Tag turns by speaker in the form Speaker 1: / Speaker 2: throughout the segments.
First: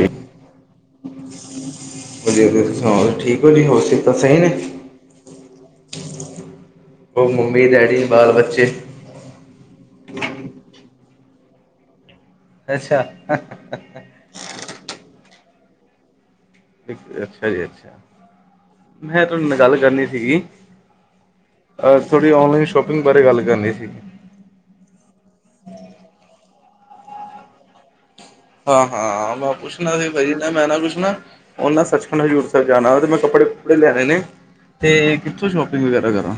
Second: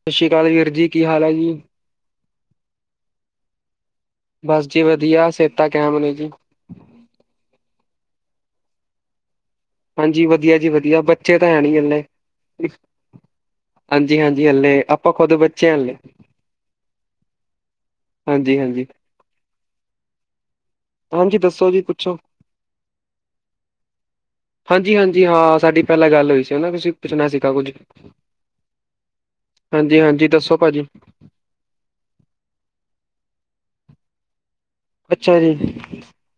Speaker 1: ਸਤਿ ਸ਼੍ਰੀ ਅਕਾਲ ਵੀਰ ਜੀ, ਕੀ ਹਾਲ ਹੈ ਜੀ?
Speaker 2: ਵਧੀਆ-ਵਧੀਆ, ਤੁਸੀਂ ਸੁਣਾਓ ਠੀਕ ਹੋ ਜੀ ਹੋਰ? ਤਾਂ ਸਹੀ ਨੇ
Speaker 1: ਬਸ ਜੀ, ਵਧੀਆ ਸਿਹਤਾਂ ਕਹਿਮ ਨੇ ਜੀ।
Speaker 2: ਉਹ ਮੰਮੀ- ਡੈਡੀ ਬਾਲ ਬੱਚੇ।
Speaker 1: ਹਾਂਜੀ ਵਧੀਆ ਜੀ, ਵਧੀਆ ਬੱਚੇ ਤਾਂ ਹੈ ਨਹੀਂ ਹੱਲੇ।
Speaker 2: ਅੱਛਾ
Speaker 1: ਹਾਂਜੀ, ਹਾਂਜੀ ਹਲੇ ਆਪਾਂ ਖੁਦ ਬੱਚੇ ਹਲੇ।
Speaker 2: ਅੱਛਾ ਜੀ, ਅੱਛਾ
Speaker 1: ਹਾਂਜੀ ਹਾਂਜੀ
Speaker 2: ਮੈਂ ਤੁਹਾਡੇ ਨਾਲ ਗੱਲ ਕਰਨੀ ਸੀਗੀ।
Speaker 1: ਹਾਂਜੀ ਦੱਸੋ ਜੀ
Speaker 2: ਅ,
Speaker 1: ਪੁੱਛੋ
Speaker 2: ਥੋੜੀ ਔਨਲਾਈਨ ਸ਼ੋਪਿੰਗ ਬਾਰੇ ਗੱਲ ਕਰਨੀ ਸੀਗੀ।
Speaker 1: ਹਾਂਜੀ, ਹਾਂਜੀ ਹਾਂ ਸਾਡੀ ਪਹਿਲਾਂ ਗੱਲ ਹੋਈ ਸੀ। ਤੁਸੀਂ ਪੁੱਛਣਾ ਸੀਗਾ ਕੁੱਝ
Speaker 2: ਹਾਂ, ਹਾਂ ਮੈਂ ਪੁੱਛਣਾ
Speaker 1: ਹਾਂਜੀ ਹਾਂਜੀ
Speaker 2: ਸੀ, ਨਾ
Speaker 1: ਦੱਸੋ
Speaker 2: ਮੈਂ ਨਾ
Speaker 1: ਭਾਜੀ
Speaker 2: ਪੁੱਛਣਾ ਉਹਨਾਂ ' ਸੱਚਖੰਡ ਹਜ਼ੂਰ ਸਾਹਿਬ 'ਜਾਣਾ ਤੇ, ਮੈਂ ਕੱਪੜੇ-ਕੁੱਪੜੇ ਲੈਣੇ ਨੇ। ਤੇ
Speaker 1: ਅੱਛਾ
Speaker 2: ਕਿੱਥੋਂ
Speaker 1: ਜੀ
Speaker 2: ਸ਼ੋਪਿੰਗ ਵਗੈਰਾ ਕਰਾਂ।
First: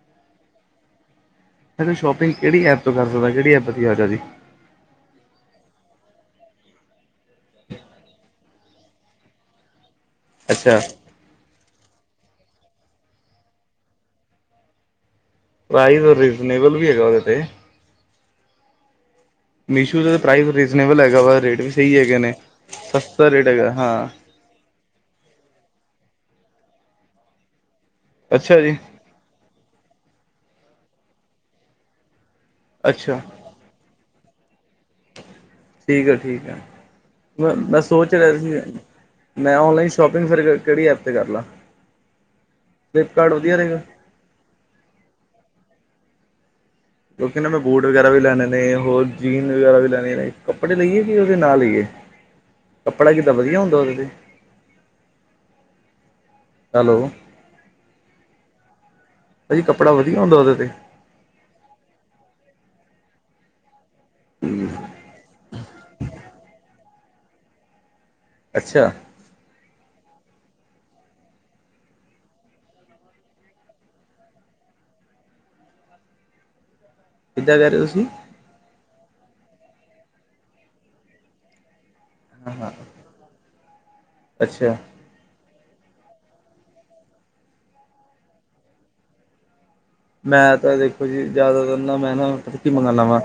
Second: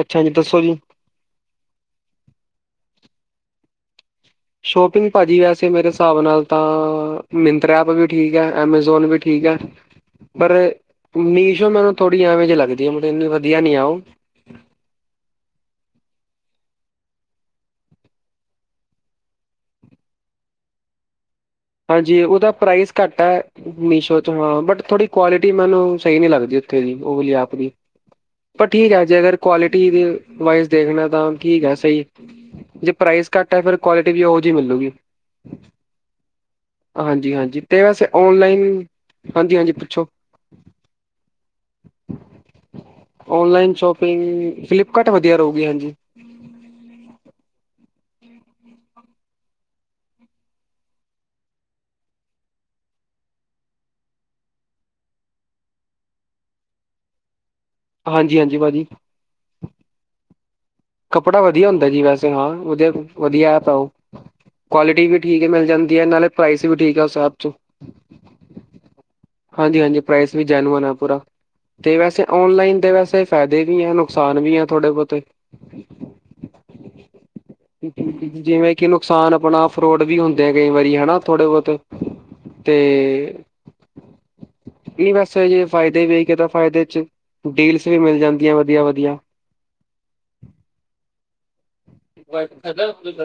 Speaker 1: ਅੱਛਾ ਜੀ ਦੱਸੋ ਜੀ।
Speaker 2: ਸ਼ੋਪਿੰਗ ਕਿਹੜੀ ਐਪ ਤੋਂ, ਕਰ ਸਕਦਾ ਕਿਹੜੀ ਐਪ ਦੀ ਵਧਿਆ ਜੀ।
Speaker 1: ਸ਼ੌਪਿੰਗ ਭਾਜੀ ਵੈਸੇ ਮੇਰੇ ਹਿਸਾਬ ਨਾਲ ਤਾਂ 'ਮਿੰਤਰਾ' ਐਪ ਵੀ ਠੀਕ ਏ 'ਐਮਾਜ਼ੌਨ' ਵੀ ਠੀਕ ਏ। ਪਰ
Speaker 2: ਅੱਛਾ
Speaker 1: 'ਮੀਸ਼ੋ' ਮੈਨੂੰ ਥੋੜ੍ਹੀ ਐਵੇਂ ਜੇ ਲੱਗਦੀ ਐ, ਮਤਲਬ ਇੰਨੀ ਵਧੀਆ ਨੀ ਐ ਉਹ।
Speaker 2: ਪ੍ਰਾਈਜ਼ ਔਰ ਰੀਜਨੇਬਲ ਵੀ ਹੈਗਾ ਓਦੇ ਤੇ। 'ਮੀਸ਼ੋ' ਦਾ ਪ੍ਰਾਈਜ਼ ਰੀਜਨੇਬਲ ਹੈਗਾ ਵਾ ਰੇਟ ਵੀ। ਸਹੀ ਹੈਗੇ
Speaker 1: ਹਾਂਜੀ
Speaker 2: ਨੇ
Speaker 1: ਓਦਾ ਪ੍ਰਾਈਜ਼ ਘੱਟ
Speaker 2: ਸਸਤਾ
Speaker 1: ਐ,
Speaker 2: ਰੇਟ ਹੈਗਾ ਹਾਂ
Speaker 1: ਮੀਸ਼ੋ। ਹਾਂ, ਬਟ ਥੋੜੀ ਕੁਆਲਿਟੀ ਮੈਨੂੰ ਸਈ ਨੀ ਲੱਗਦੀ ਉਥੇ ਦੀ ਓਹ ਵਲੀ ਐਪ ਦੀ,
Speaker 2: ਅੱਛਾ
Speaker 1: ਪਰ
Speaker 2: ਜੀ
Speaker 1: ਠੀਕ ਐ। ਜੇ ਅਗਰ ਕੁਆਲਿਟੀ ਦੇ ਵਾਈਜ਼ ਦੇਖਣਾ ਤਾਂ ਠੀਕ ਐ, ਸਈ ਜੇ
Speaker 2: ਅੱਛਾ
Speaker 1: 'ਪ੍ਰਾਈਜ਼' ਘੱਟ ਟੈ ਫਿਰ ਕੁਆਲਿਟੀ ਵੀ ਉਹ ਜਹੀ ਮਿਲੂਗੀ।
Speaker 2: ਠੀਕ ਆ ਠੀਕ ਆ,
Speaker 1: ਹਾਂਜੀ
Speaker 2: ਮੇ
Speaker 1: ਹਾਂਜੀ
Speaker 2: ਮੈਂ
Speaker 1: ਅਤੇ ਵੈਸੇ
Speaker 2: ਸੋਚ ਰਿਆ ਸੀ।
Speaker 1: ਔਨਲਾਈਨ
Speaker 2: ਮੈਂ
Speaker 1: ਹਾਂਜੀ ਹਾਂਜੀ
Speaker 2: ਔਨਲਾਈਨ
Speaker 1: ਪੁੱਛੋ
Speaker 2: 'ਸ਼ੌਪਿੰਗ' ਫਿਰ ਕਿਹੜੀ ਐਪ ਤੇ ਕਰ ਲਾ, ਫਲਿੱਪਕਾਰਟ ਵਧੀਆਂ ਰਹੇਗਾ।
Speaker 1: ਫਲਿ 'ਫਲਿੱਪਕਾਰਟ' ਵਧੀਆ ਰਓਗੀ ਹਾਂਜੀ।
Speaker 2: ਕਿਉਂਕਿ ਨਾ ਮੈਂ ਬੂਟ ਵਗੈਰਾ ਵੀ ਲੈਣੇ ਨੇ ਹੋਰ ਜੀਨ ਵਗੈਰਾ ਵੀ ਲੈਣੇ ਨੇ, ਕੱਪੜੇ ਲਈਏ ਕਿ ਓਦੇ ਨਾ ਲਈਏ। ਕੱਪੜਾ ਕਿਦਾ ਵਧੀਆ ਹੁੰਦਾ ਓਦੇ ਤੇ। ਹੈਲੋ।
Speaker 1: ਹਾਂਜੀ, ਹਾਂਜੀ ਭਾਜੀ।
Speaker 2: ਭਾਜੀ ਕੱਪੜਾ ਵਦੀਆ ਹੁੰਦਾ ਓਦੇ ਤੇ।
Speaker 1: ਕੱਪੜਾ ਵਧੀਆ ਹੁੰਦਾ ਜੀ ਵੈਸੇ ਹਾਂ ਵਧੀਆ, ਵਧੀਆ ਐਪ ਐ ਓਹ। ਕੁਆਲਿਟੀ ਵੀ ਠੀਕ ਹੀ ਮਿਲ ਜਾਂਦੀ ਏ, ਨਾਲੇ ਪ੍ਰਾਈਸ ਵੀ ਠੀਕ ਆ ਓਸ ਐਪ ਚ।
Speaker 2: ਅੱਛਾ।
Speaker 1: ਹਾਂਜੀ, ਹਾਂਜੀ ਪ੍ਰਾਈਸ ਵੀ 'ਜੈਨੂਅਨ' ਆ ਪੂਰਾ। ਤੇ ਵੈਸੇ ਔਨਲਾਈਨ ਦੇ ਵੈਸੇ ਫੈਦੇ ਵੀ ਐ ਨੁਕਸਾਨ ਵੀ ਐ ਥੋੜ੍ਹੇ - ਬੋਤੇ।
Speaker 2: ਕਿੱਦਾਂ ਕਹਿ ਰਹੇ ਹੋ ਤੁਸੀਂ
Speaker 1: [inaudible] ਜਿਵੇਂ ਕਿ ਨੁਕਸਾਨ ਆਪਣਾ ਫਰੋਡ ਵੀ ਹੁੰਦੇ ਆ, ਕਈ ਵਾਰੀ ਹੈਨਾ ਥੋੜੇ ਬੌਤੇ। ਤੇ
Speaker 2: [unintelligible] ਅੱਛਾ।
Speaker 1: ਹੀਂ ਵੈਸੇ ਜੇ ਫਾਇਦੇ ਵੇਖ ਕੇ ਤਾਂ ਫਾਇਦੇ ਚ, ਡੀਲਸ ਵੀ ਮਿਲ ਜਾਂਦੀਆਂ ਵਦੀਆਂ-ਵਦੀਆਂ।
Speaker 2: ਮੈਂ ਤਾਂ ਦੇਖੋ ਜੀ, ਜ਼ਿਆਦਾਤਰ ਨਾ ਮੈਂ ਨਾ ਕਿ ਮੰਗਾਣਾ ਵਾ,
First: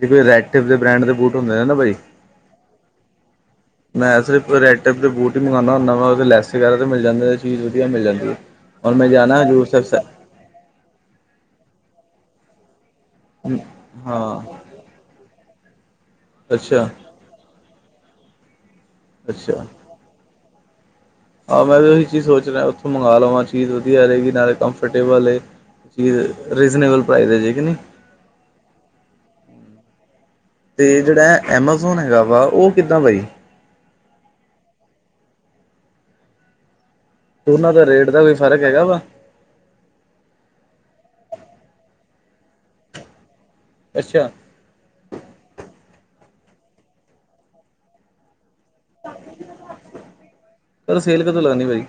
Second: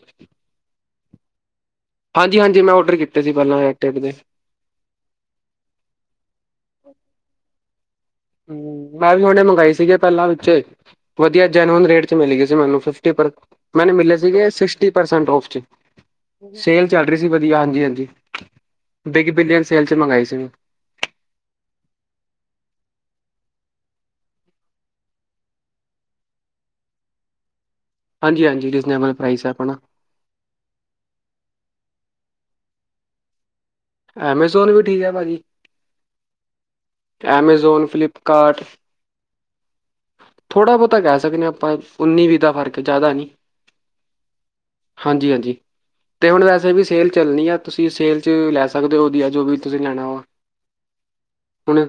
Speaker 2: ਤੇ ਫਿਰ ਰੈਡ ਤੇ ਫਿਰ ਬ੍ਰੈਂਡ ਦੇ ਬੂਟ ਹੁੰਦੇ ਏ ਨਾ ਬਈ।
Speaker 1: ਹਾਂਜੀ, ਹਾਂਜੀ ਮੈਂ ਔਡਰ ਕੀਤੇ ਸੀ ਪਹਿਲਾਂ ਏਹ।
Speaker 2: ਮੈਂ ਸਿਰਫ ਰੈਡ ਟੇਪ ਦੇ ਬੂਟ ਹੀ ਮੰਗੋਦਾਂ ਹੁਂਦਾ ਵਾ, ਓਦੇ ਲੈਸ ਵਗੈਰਾ ਤੇ ਮਿਲ ਜਾਂਦੇ ਚੀਜ਼ ਵਧੀਆ ਮਿਲ ਜਾਂਦੀ ਹੈ। ਔਰ
Speaker 1: ਮੈਂ ਵੀ
Speaker 2: ਜਾਣਾ
Speaker 1: ਹੁਣੇੇ
Speaker 2: ਹਜ਼ੂਰ
Speaker 1: ਮੰਗਵਾਈ
Speaker 2: ਸਾਹਿਬ ਸ
Speaker 1: ਸੀਗੀ ਪਹਿਲਾਂ ਵਿੱਚ, ਵਦੀਆਂ 'ਜੈਨੂਅਨ ਰੇਟ' ਚ ਮਿਲੀ ਗਈ ਸੀ ਮੈਨੂੰ ਫਿਰ। ਤੇ ਪਰ, ਮੈਨੂੰ ਮਿਲੇ ਸੀਗੇ
Speaker 2: ਹਾਂ
Speaker 1: ਸਿਕਸਟੀ ਪਰਸੈਂਟ ਔਫ਼ ਚ, ਸੇਲ
Speaker 2: ਅੱਛਾ
Speaker 1: ਚਲ ਟ੍ਰੇਜੀ ਵਦੀਆਂ ਹਾਂਜੀ-ਹਾਂਜੀ। ਬਿਗ ਬਿਲੀਅਨ
Speaker 2: ਅੱਛਾ
Speaker 1: ਸੇਲ ਚ ਮੰਗਾਈ ਸੀ ਮੈਂ
Speaker 2: ਆਹ ਮੈਂ ਵੀ ਓਹੀ ਚੀਜ਼ ਸੋਚ ਰਿਆ ਓਥੋਂ ਮੰਗਾ ਲਵਾਂ, ਚੀਜ਼ ਵਧੀਆ ਰਏਗੀ ਨਾਲੇ ਕੰੰਮਫ਼ਰਟੇਬਲ ਏ। ਠੀ ਏ, ਰੀਜਨੇਬਲ ਪ੍ਰਾਈਜ਼ ਐ ਜੇ ਕਿ ਨੀ।
Speaker 1: ਹਾਂਜੀ-ਹਾਂਜੀ ਰੀਜ਼ਨੇਬਲ ਪ੍ਰਾਈਸ ਐ ਆਪਣਾ।
Speaker 2: ਤੇ ਜੜਾ ਐ ਐਮਾਜ਼ੋਨ ਹੈਗਾ ਵਾ ਓ ਕਿੱਦਾਂ ਬਾਈ?
Speaker 1: ਐਮਾਜ਼ੋਨ ਵੀ ਠੀਕ ਐ ਭਾਜੀ।
Speaker 2: ਦੋਨਾਂ
Speaker 1: ਐਮਾਜ਼ੋਨ
Speaker 2: ਦਾ ਰੇਟ ਦਾ ਵੀ ਫ਼ਰਕ
Speaker 1: ਫਲਿੱਪਕਾਰਟ
Speaker 2: ਹੈਗਾ ਵਾ।
Speaker 1: ਥੋੜ੍ਹਾ ਬੌਤਾ ਕੈ ਸਕਦੇ ਆਂ ਆਪਾਂ, ਉੱਨੀ-ਵੀਅ ਦਾ ਫਰਕ ਜ਼ਾਦਾ ਨਈ।
Speaker 2: ਅੱਛਾ।
Speaker 1: ਹਾਂਜੀ-ਹਾਂਜੀ, ਤੇ ਹੁਣ ਵੈਸੇ ਵੀ ਸੇਲ ਚੱਲਣੀ ਐ। ਤੁਸੀਂ ਸੇਲ 'ਚ ਲੈ ਸਕਦੇ ਓ ਵਧੀਆ ਜੋ ਵੀ ਤੁਸੀਂ ਲੈਣਾ ਵਾ,
Speaker 2: ਕਦੋਂ ਸੇਲ ਕਦੋਂ ਲੱਗਣੀ ਬਾਈ
Speaker 1: ਹੁਣੇ।